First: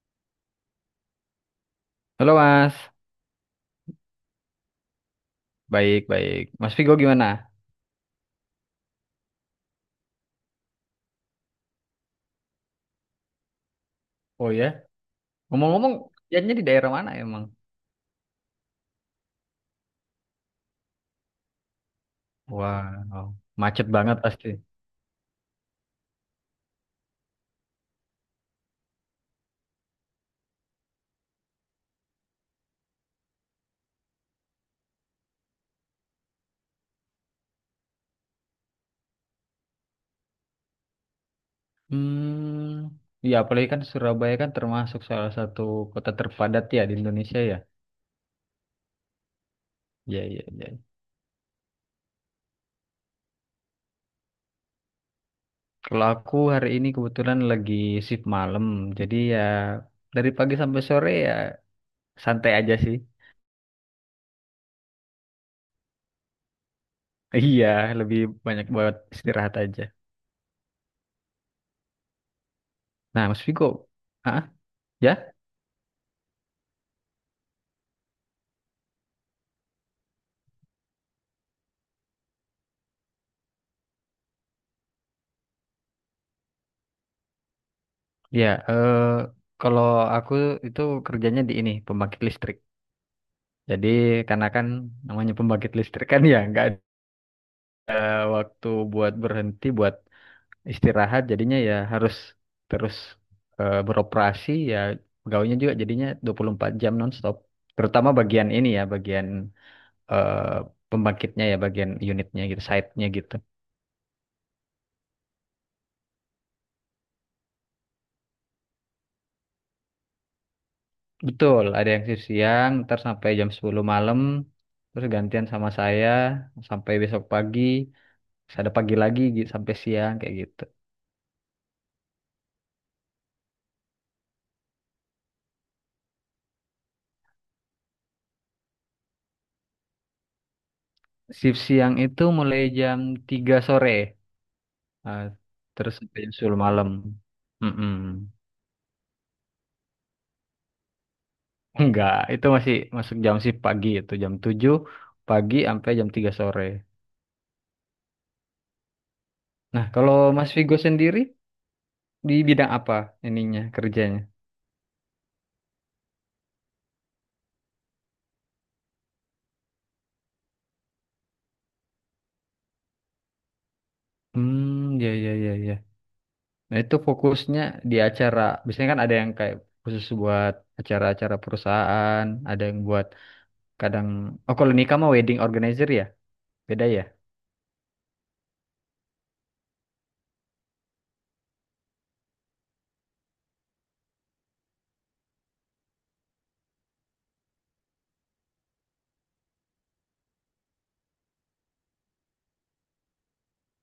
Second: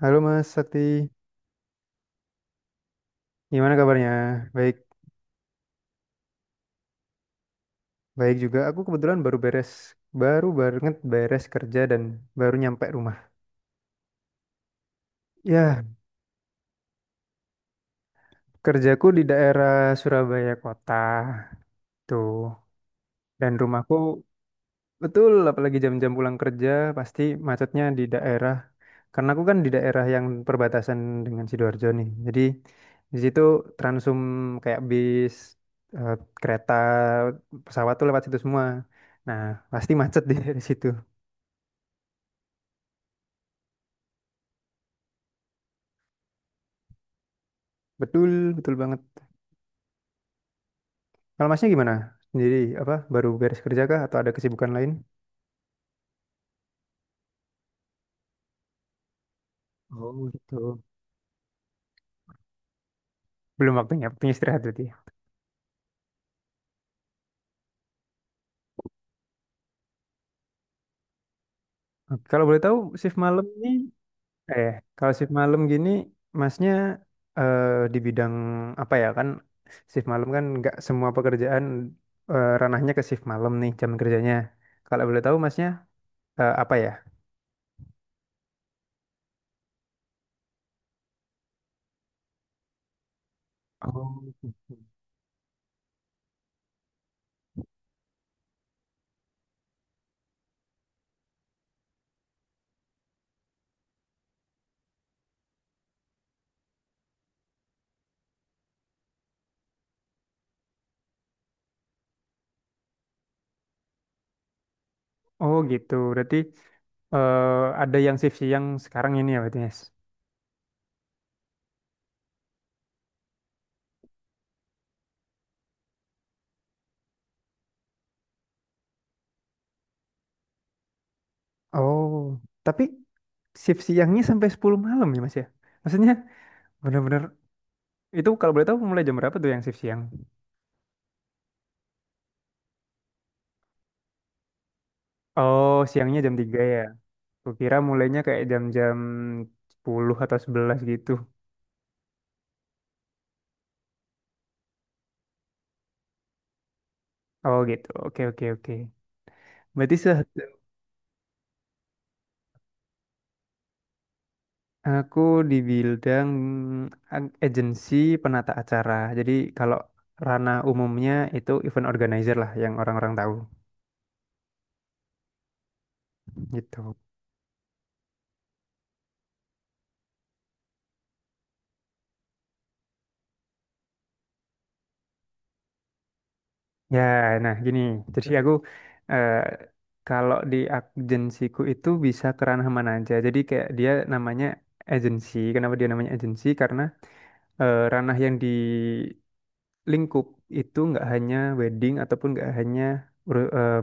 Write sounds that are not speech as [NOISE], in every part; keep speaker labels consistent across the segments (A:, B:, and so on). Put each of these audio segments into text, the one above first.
A: Halo Mas Sakti,
B: Halo Mas,
A: gimana kabarnya? Baik,
B: baik baik. Mas Vigo gimana?
A: baik juga. Aku kebetulan baru banget beres kerja dan baru nyampe rumah.
B: Oh ya.
A: Ya,
B: Ngomong-ngomong, jalannya di daerah mana emang?
A: kerjaku di daerah Surabaya kota tuh,
B: Wow,
A: dan
B: macet
A: rumahku.
B: banget pasti.
A: Betul, apalagi jam-jam pulang kerja pasti macetnya di daerah. Karena aku kan di daerah yang perbatasan dengan Sidoarjo nih. Jadi di situ transum kayak bis, eh, kereta, pesawat tuh lewat situ semua. Nah, pasti macet [LAUGHS] di situ.
B: Hmm, ya apalagi kan Surabaya kan termasuk salah satu kota terpadat ya di Indonesia ya.
A: Betul, betul banget.
B: Ya ya ya.
A: Kalau masnya gimana? Sendiri apa baru beres kerja kah atau ada kesibukan lain?
B: Kalau aku hari ini kebetulan lagi shift malam, jadi ya
A: Oh
B: dari pagi sampai
A: gitu.
B: sore ya santai aja sih.
A: Belum waktunya istirahat berarti, ya?
B: Iya, lebih banyak buat istirahat aja.
A: Oke, kalau boleh tahu shift
B: Nah, Mas
A: malam ini,
B: Vigo, ah,
A: eh kalau shift
B: ya?
A: malam gini masnya, eh, di bidang apa ya, kan shift malam kan nggak semua pekerjaan, ranahnya ke shift malam nih jam kerjanya. Kalau boleh tahu masnya, apa ya?
B: Ya, kalau aku itu kerjanya di ini, pembangkit listrik. Jadi
A: Oh
B: karena kan
A: gitu.
B: namanya pembangkit listrik kan ya nggak ada waktu buat berhenti, buat istirahat, jadinya ya harus terus beroperasi ya pegawainya juga jadinya 24 jam nonstop. Terutama bagian ini ya, bagian eh, pembangkitnya ya, bagian unitnya gitu, site-nya gitu.
A: Oh gitu, berarti, eh, ada yang shift siang sekarang ini ya berarti, Mas?
B: Betul, ada yang shift siang, ntar sampai jam 10 malam, terus gantian sama saya sampai besok pagi. Ada pagi lagi sampai siang kayak gitu.
A: Oh, tapi shift siangnya sampai 10 malam ya Mas ya? Maksudnya bener-bener itu, kalau boleh tahu mulai jam berapa tuh yang shift siang?
B: Shift siang itu mulai jam 3 sore. Nah,
A: Oh,
B: terus
A: siangnya
B: sampai jam
A: jam
B: 10
A: 3 ya.
B: malam.
A: Kukira
B: Mm-mm.
A: mulainya kayak jam-jam 10 atau 11 gitu.
B: [LAUGHS] Enggak, itu masih masuk jam shift pagi itu jam 7 pagi sampai jam 3 sore.
A: Oh, gitu. Oke, oke, oke.
B: Nah,
A: Berarti
B: kalau Mas Vigo sendiri di bidang apa ininya kerjanya?
A: aku di bidang agensi penata acara. Jadi kalau ranah umumnya itu event organizer lah yang orang-orang tahu
B: Hmm, ya ya ya ya. Nah,
A: gitu.
B: itu fokusnya di acara. Biasanya kan ada yang kayak khusus buat acara-acara perusahaan, ada yang buat kadang, oh, kalau nikah mah wedding organizer ya. Beda
A: Ya,
B: ya?
A: nah gini. Jadi aku, eh, kalau di agensiku itu bisa ke mana aja. Jadi kayak dia namanya agensi. Kenapa dia namanya agensi? Karena, ranah yang di lingkup itu nggak hanya wedding ataupun nggak hanya ur- eh,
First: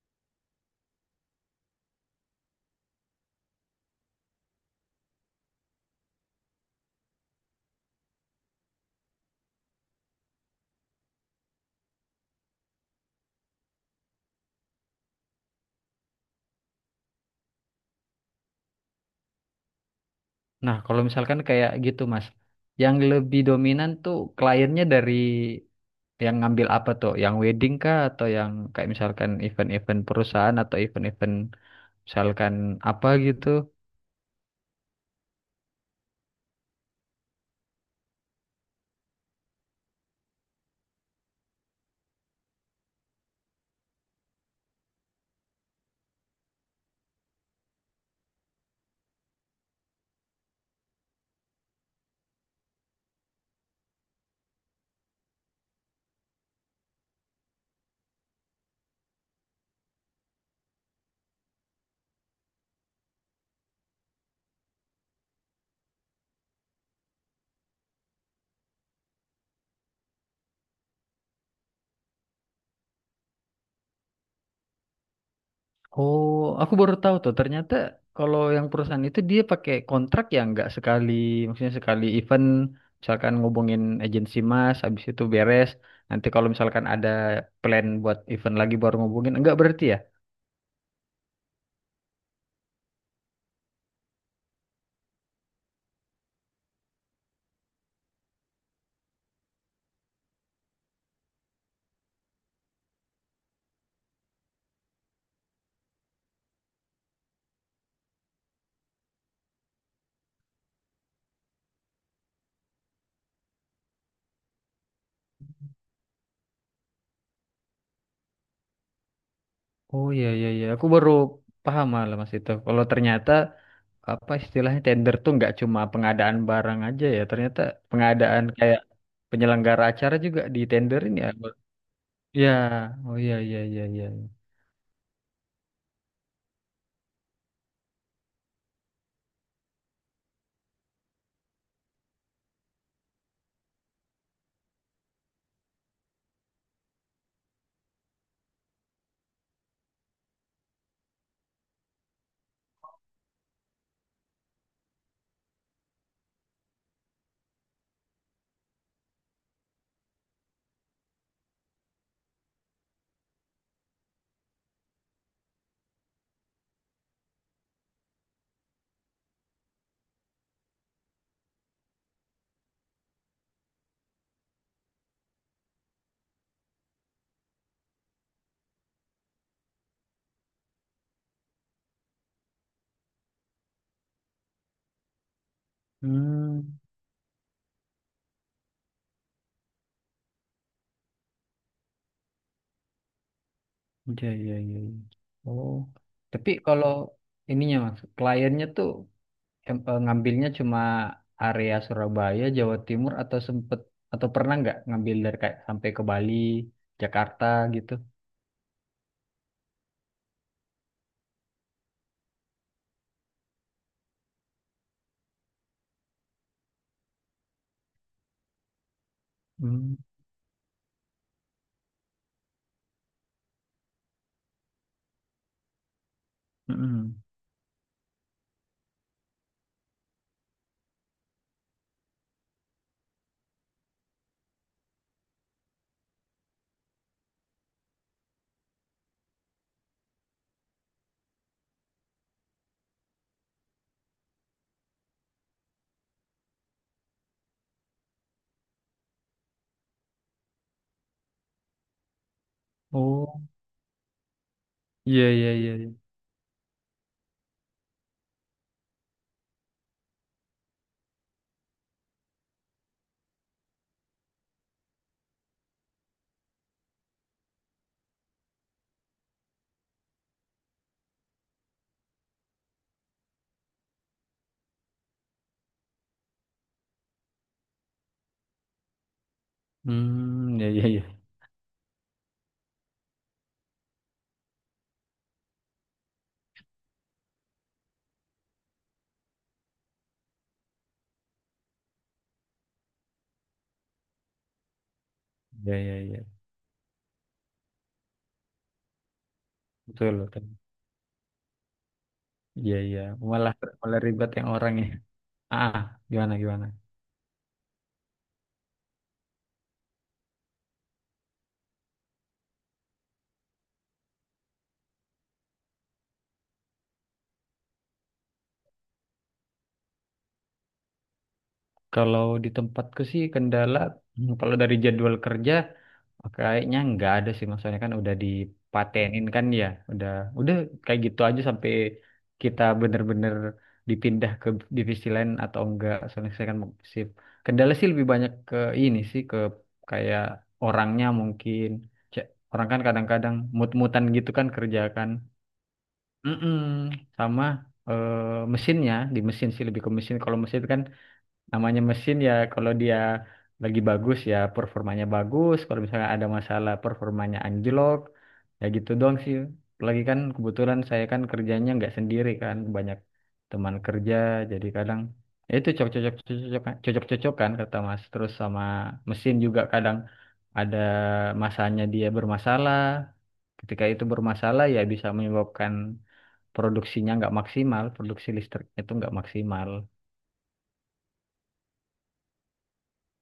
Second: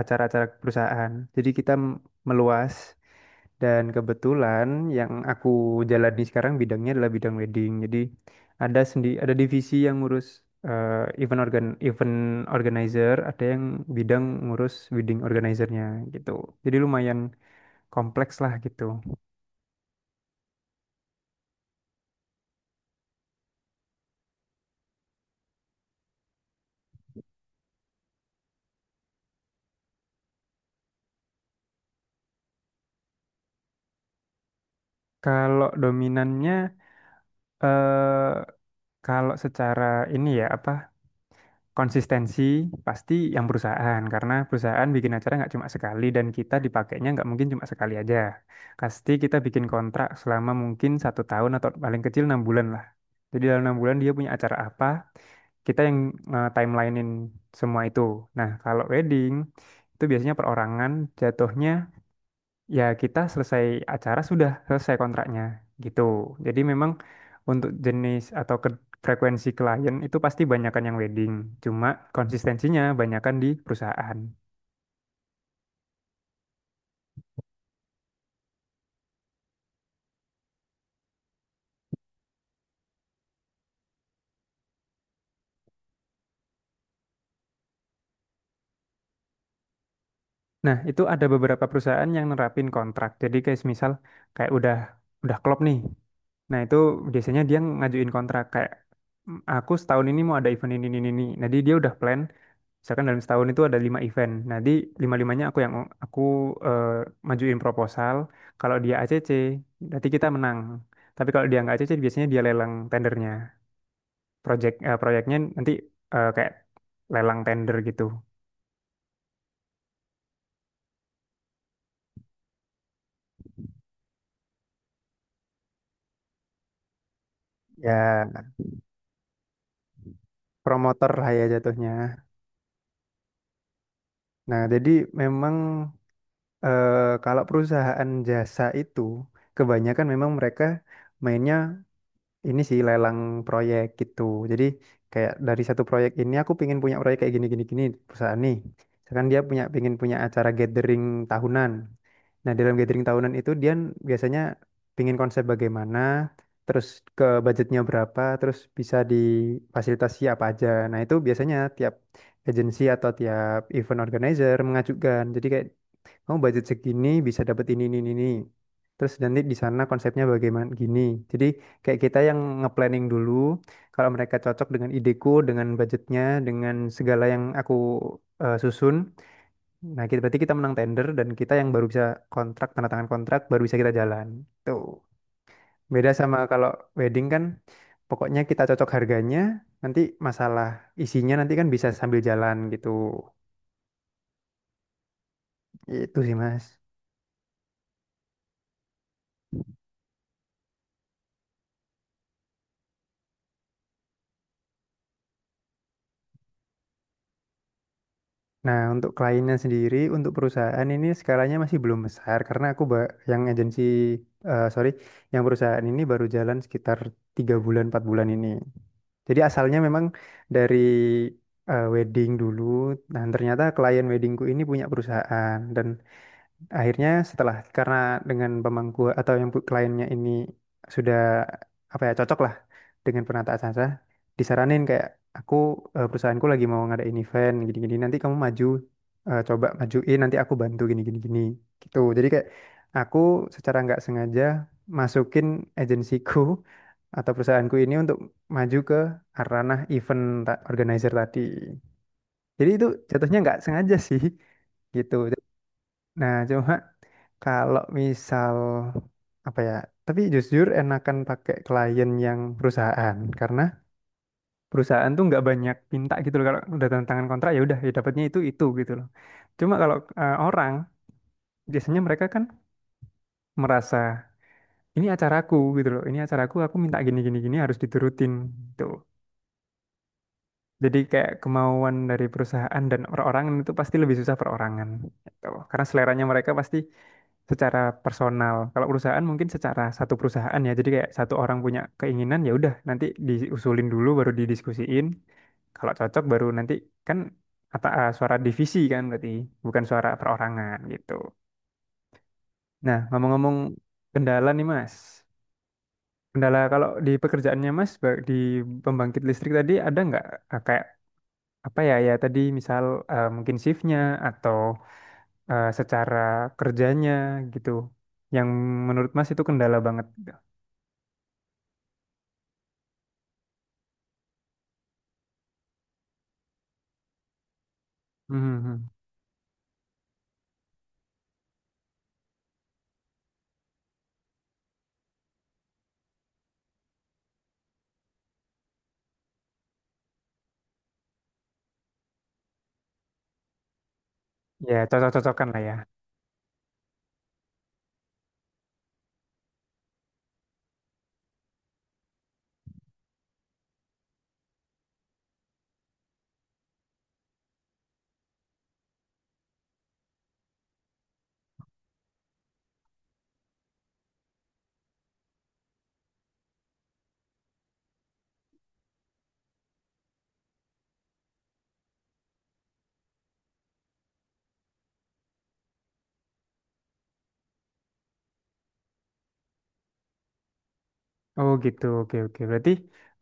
A: acara-acara perusahaan. Jadi kita meluas. Dan kebetulan yang aku jalani sekarang bidangnya adalah bidang wedding. Jadi ada divisi yang ngurus, event organizer, ada yang bidang ngurus wedding organizernya gitu. Jadi lumayan kompleks lah gitu.
B: Nah, kalau misalkan kayak gitu, Mas, yang lebih dominan tuh kliennya dari yang ngambil apa tuh? Yang wedding kah atau yang kayak misalkan event-event perusahaan atau event-event misalkan apa gitu?
A: Kalau dominannya, eh kalau secara ini ya, apa, konsistensi, pasti yang perusahaan karena perusahaan bikin acara nggak cuma sekali dan kita dipakainya nggak mungkin cuma sekali aja. Pasti kita bikin kontrak selama mungkin 1 tahun atau paling kecil 6 bulan lah. Jadi dalam 6 bulan dia punya acara apa, kita yang timelinein semua itu. Nah, kalau wedding itu biasanya perorangan jatuhnya, ya kita selesai acara sudah selesai kontraknya gitu. Jadi memang untuk jenis atau frekuensi klien itu pasti banyakan yang wedding. Cuma konsistensinya banyakan di perusahaan.
B: Oh, aku baru tahu tuh. Ternyata kalau yang perusahaan itu dia pakai kontrak yang nggak sekali, maksudnya sekali event, misalkan ngubungin agensi Mas, habis itu beres. Nanti kalau misalkan ada plan buat event lagi baru ngubungin, enggak berarti ya?
A: Nah, itu ada beberapa perusahaan yang nerapin kontrak. Jadi kayak misal, kayak udah klop nih. Nah, itu biasanya dia ngajuin kontrak kayak, "Mm, aku setahun ini mau ada event ini ini, ini." Nah, jadi dia udah plan misalkan dalam setahun itu ada lima event. Nanti lima-limanya aku yang aku, eh, majuin proposal. Kalau dia ACC, nanti kita menang. Tapi kalau dia nggak ACC, biasanya dia lelang tendernya. Proyeknya nanti, kayak lelang tender gitu.
B: Oh iya iya iya, aku baru paham malah mas itu. Kalau ternyata apa istilahnya tender tuh nggak cuma pengadaan barang aja ya, ternyata
A: Ya,
B: pengadaan kayak penyelenggara acara juga
A: promotor
B: ditenderin ya.
A: lah ya jatuhnya.
B: Ya, oh iya iya iya iya. Iya.
A: Nah, jadi memang, eh, kalau perusahaan jasa itu kebanyakan memang mereka mainnya ini sih lelang proyek gitu. Jadi kayak dari satu proyek ini aku pingin punya proyek kayak gini gini gini perusahaan nih. Misalkan dia pingin punya acara gathering tahunan. Nah, dalam gathering tahunan itu dia biasanya pingin konsep bagaimana, terus ke budgetnya berapa, terus bisa difasilitasi apa aja. Nah, itu biasanya tiap agensi atau tiap event organizer mengajukan. Jadi kayak, "Kamu budget segini bisa dapat ini ini, ini." Terus nanti di sana konsepnya bagaimana gini. Jadi kayak kita yang nge-planning dulu, kalau mereka cocok dengan ideku, dengan budgetnya, dengan segala yang aku, susun. Nah, kita berarti kita menang tender dan kita yang baru bisa kontrak, tanda tangan kontrak, baru bisa kita jalan. Tuh. Beda sama
B: Hmm,
A: kalau wedding kan, pokoknya kita cocok harganya, nanti masalah isinya nanti kan bisa sambil jalan gitu.
B: iya iya iya. Iya. Oh,
A: Itu sih,
B: tapi
A: Mas.
B: kalau ininya mas, kliennya tuh ngambilnya cuma area Surabaya, Jawa Timur atau sempet atau pernah nggak ngambil dari kayak sampai ke Bali, Jakarta gitu?
A: Nah, untuk kliennya sendiri, untuk perusahaan ini skalanya masih belum besar karena aku yang agensi, eh sorry, yang perusahaan ini baru jalan sekitar 3 bulan, 4 bulan ini. Jadi asalnya
B: Hmm.
A: memang dari, wedding dulu. Nah, ternyata klien weddingku ini punya perusahaan dan akhirnya,
B: Mm-mm.
A: setelah, karena dengan pemangku atau yang kliennya ini sudah, apa ya, cocok lah dengan penataan acara, disaranin kayak, "Aku, perusahaanku lagi mau ngadain event gini-gini, nanti kamu maju, coba majuin, nanti aku bantu gini-gini gini gitu." Jadi kayak aku secara nggak sengaja masukin agensiku [LAUGHS] atau perusahaanku ini untuk maju ke ranah event, organizer tadi. Jadi itu jatuhnya
B: Oh,
A: nggak sengaja sih [LAUGHS] gitu.
B: iya iya iya. Iya.
A: Nah, cuma kalau misal, apa ya, tapi jujur enakan pakai klien yang perusahaan karena perusahaan tuh nggak banyak minta gitu loh. Kalau udah tanda tangan kontrak ya udah, ya dapatnya itu gitu loh. Cuma kalau, orang biasanya mereka kan merasa ini acaraku gitu loh, ini acaraku, aku minta gini gini gini harus diturutin gitu.
B: Hmm, iya iya
A: Jadi
B: iya.
A: kayak kemauan dari perusahaan dan perorangan itu pasti lebih susah perorangan. Gitu. Karena seleranya mereka pasti secara personal. Kalau perusahaan mungkin secara satu perusahaan ya. Jadi kayak satu orang punya keinginan ya udah, nanti diusulin dulu baru didiskusiin.
B: Iya
A: Kalau
B: iya iya.
A: cocok baru nanti kan kata, suara divisi kan berarti bukan suara
B: Betul betul.
A: perorangan gitu.
B: Iya
A: Nah,
B: iya. Malah
A: ngomong-ngomong
B: malah ribet
A: kendala
B: yang
A: nih,
B: orang ya.
A: Mas.
B: Ah, gimana
A: Kendala
B: gimana?
A: kalau di pekerjaannya Mas, di pembangkit listrik tadi ada nggak, kayak apa ya, ya tadi misal, mungkin shiftnya atau, secara kerjanya gitu yang menurut Mas itu kendala banget gitu.
B: Kalau di tempatku sih kendala, kalau dari jadwal kerja kayaknya nggak ada sih, maksudnya kan udah
A: Hmm, hmm.
B: dipatenin kan ya, udah udah kayak gitu aja sampai kita bener-bener dipindah ke divisi lain atau enggak. Soalnya saya kan mau shift. Kendala sih lebih banyak ke ini sih, ke kayak orangnya mungkin. Cek, orang kan kadang-kadang mut-mutan gitu kan
A: Ya
B: kerja kan.
A: cocok-cocokan lah ya.
B: Mm-mm. Sama eh, mesinnya, di mesin sih lebih ke mesin. Kalau mesin itu kan namanya mesin ya, kalau dia lagi bagus ya performanya bagus, kalau misalnya ada masalah performanya anjlok. Ya gitu doang sih, lagi kan kebetulan saya kan kerjanya nggak sendiri kan, banyak teman kerja, jadi kadang ya itu cocok-cocokan kata Mas, terus sama mesin juga kadang ada masanya dia bermasalah, ketika itu bermasalah ya bisa menyebabkan produksinya nggak maksimal, produksi listriknya itu nggak maksimal.
A: Oh gitu, oke, oke. Berarti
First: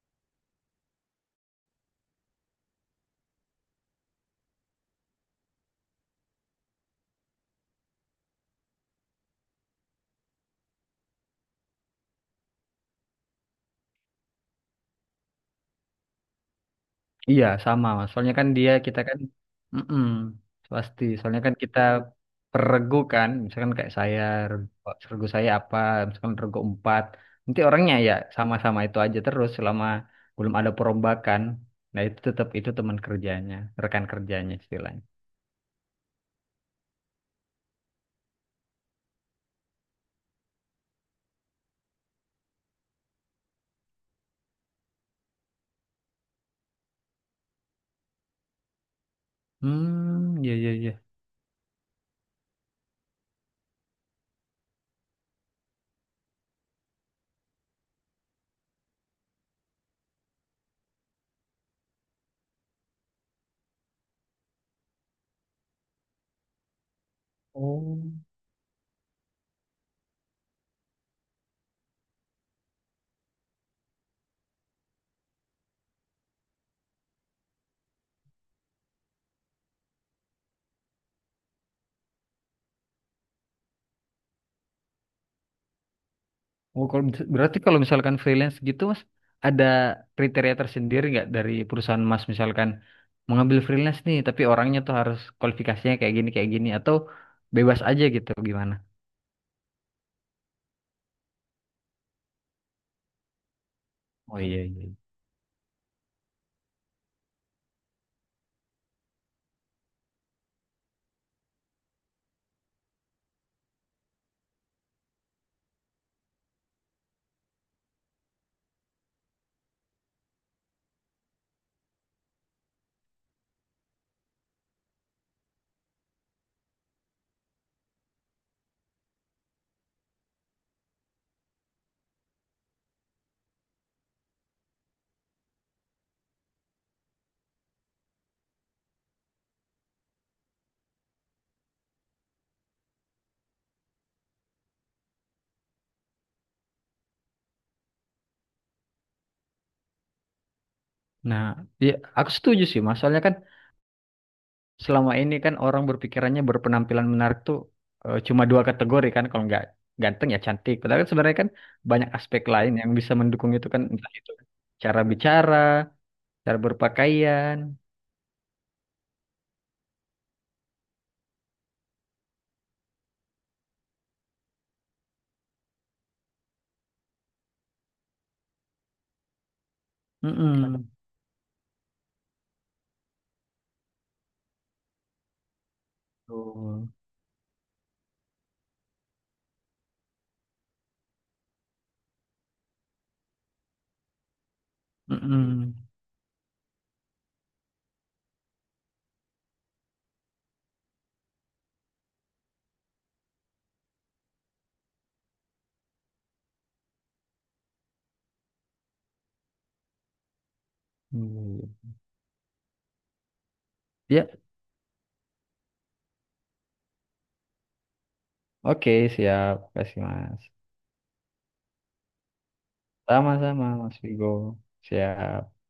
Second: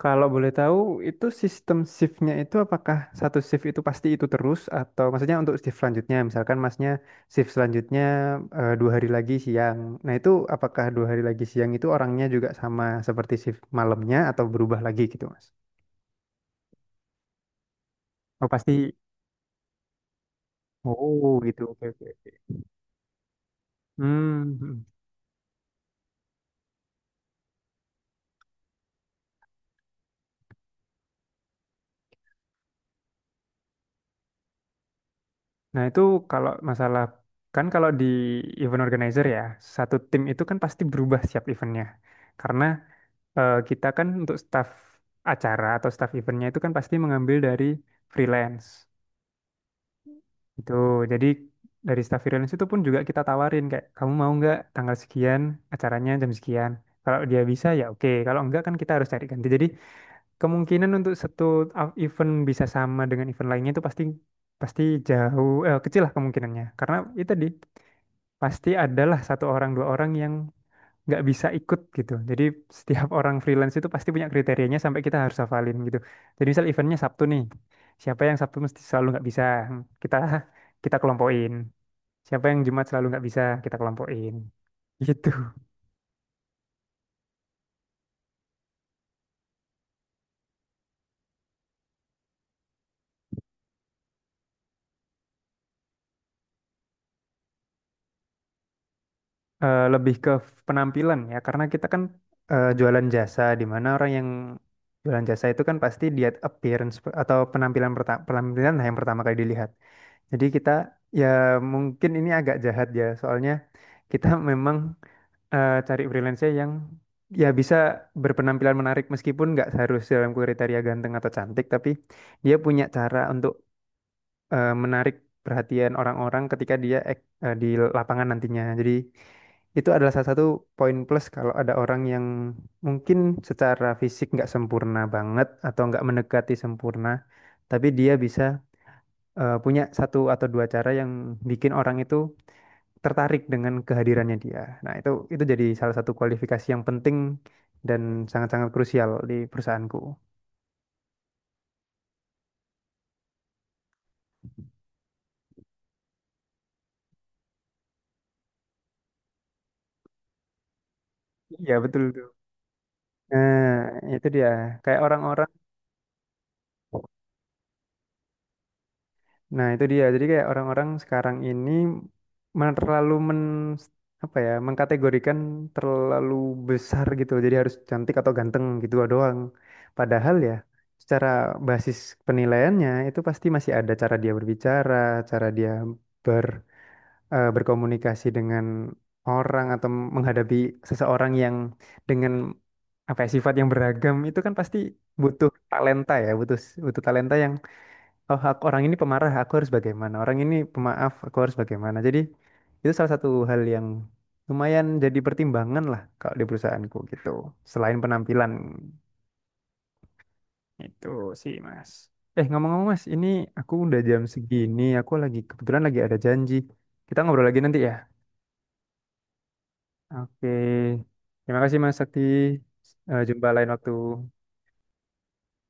A: kalau boleh tahu, itu sistem shiftnya itu apakah satu shift itu pasti itu terus, atau maksudnya untuk shift selanjutnya misalkan Masnya shift selanjutnya, 2 hari lagi siang, nah itu apakah 2 hari lagi siang itu orangnya juga sama seperti shift malamnya atau berubah lagi gitu, Mas?
B: Iya, sama Mas. Soalnya
A: Oh
B: kan dia
A: pasti.
B: kita kan mm pasti.
A: Oh
B: Soalnya kan
A: gitu,
B: kita
A: oke oke.
B: peregu kan, misalkan kayak saya
A: Hmm,
B: regu,
A: hmm.
B: regu saya apa, misalkan regu empat. Nanti orangnya ya sama-sama itu aja terus selama belum ada perombakan. Nah, itu tetap itu teman kerjanya, rekan kerjanya istilahnya.
A: Nah itu kalau masalah, kan kalau di event organizer ya satu tim itu kan pasti berubah setiap eventnya karena, kita kan untuk staff acara atau staff eventnya itu kan pasti mengambil dari freelance
B: Hmm, iya iya
A: itu.
B: iya.
A: Jadi dari staff freelance itu pun juga kita tawarin kayak, "Kamu mau nggak tanggal sekian acaranya jam sekian?" Kalau dia bisa ya oke, kalau enggak kan kita harus cari ganti. Jadi kemungkinan untuk satu event bisa sama dengan event lainnya itu pasti pasti jauh, eh, kecil lah kemungkinannya karena itu tadi,
B: Oh.
A: pasti adalah satu orang dua orang yang nggak bisa ikut gitu. Jadi setiap [LAUGHS] orang freelance itu pasti punya kriterianya sampai kita harus hafalin gitu. Jadi misal eventnya Sabtu nih, siapa yang Sabtu mesti selalu nggak bisa, kita kita kelompokin. Siapa yang Jumat selalu nggak bisa kita kelompokin [LAUGHS] gitu.
B: Oh, kalau berarti kalau misalkan freelance gitu, Mas, ada kriteria tersendiri nggak dari perusahaan Mas, misalkan mengambil freelance nih, tapi orangnya tuh harus kualifikasinya kayak gini atau bebas aja gitu gimana?
A: Lebih ke penampilan ya karena kita kan, jualan jasa di mana orang yang
B: Oh iya iya.
A: jualan jasa itu kan pasti dia appearance, atau penampilan, penampilan lah yang pertama kali dilihat. Jadi kita ya, mungkin ini agak jahat ya soalnya kita [LAUGHS] memang, cari freelancer yang ya bisa berpenampilan menarik meskipun nggak harus dalam kriteria ganteng atau cantik, tapi dia punya cara untuk, menarik perhatian orang-orang ketika dia, di lapangan nantinya. Jadi itu adalah salah satu poin plus kalau ada orang yang mungkin secara fisik nggak sempurna banget atau nggak mendekati sempurna, tapi dia bisa, punya satu atau dua cara yang bikin orang itu tertarik dengan kehadirannya dia. Nah, itu jadi salah satu kualifikasi yang penting dan sangat-sangat krusial di perusahaanku.
B: Nah, ya aku setuju sih, Mas. Soalnya kan selama ini kan orang berpikirannya berpenampilan menarik tuh cuma dua kategori kan, kalau nggak ganteng ya cantik. Padahal kan sebenarnya kan
A: Iya, betul
B: banyak
A: tuh.
B: aspek lain yang bisa mendukung
A: Nah,
B: itu kan, entah
A: itu
B: itu
A: dia. Kayak
B: cara
A: orang-orang
B: bicara, cara berpakaian.
A: Nah, itu dia. Jadi kayak orang-orang sekarang ini terlalu men, apa ya, mengkategorikan terlalu besar gitu. Jadi harus cantik atau ganteng gitu doang. Padahal ya
B: Mm-mm.
A: secara basis penilaiannya itu pasti masih ada cara dia berbicara, cara dia, ber
B: Betul.
A: berkomunikasi dengan orang atau menghadapi seseorang yang dengan, apa ya, sifat yang beragam itu kan pasti butuh
B: Mm-mm.
A: talenta ya, butuh butuh talenta yang, "Oh aku, orang ini pemarah aku harus bagaimana, orang ini pemaaf aku harus bagaimana." Jadi itu salah satu hal yang lumayan jadi pertimbangan lah kalau di perusahaanku gitu, selain penampilan itu sih
B: Hmm.
A: Mas. Ngomong-ngomong Mas ini, aku udah jam
B: Ya,
A: segini, aku lagi kebetulan lagi ada janji. Kita ngobrol lagi nanti ya.
B: oke, siap. Kasih, Mas.
A: Oke, terima kasih Mas Sakti. Jumpa
B: Sama-sama,
A: lain waktu.
B: Mas Vigo. Siap.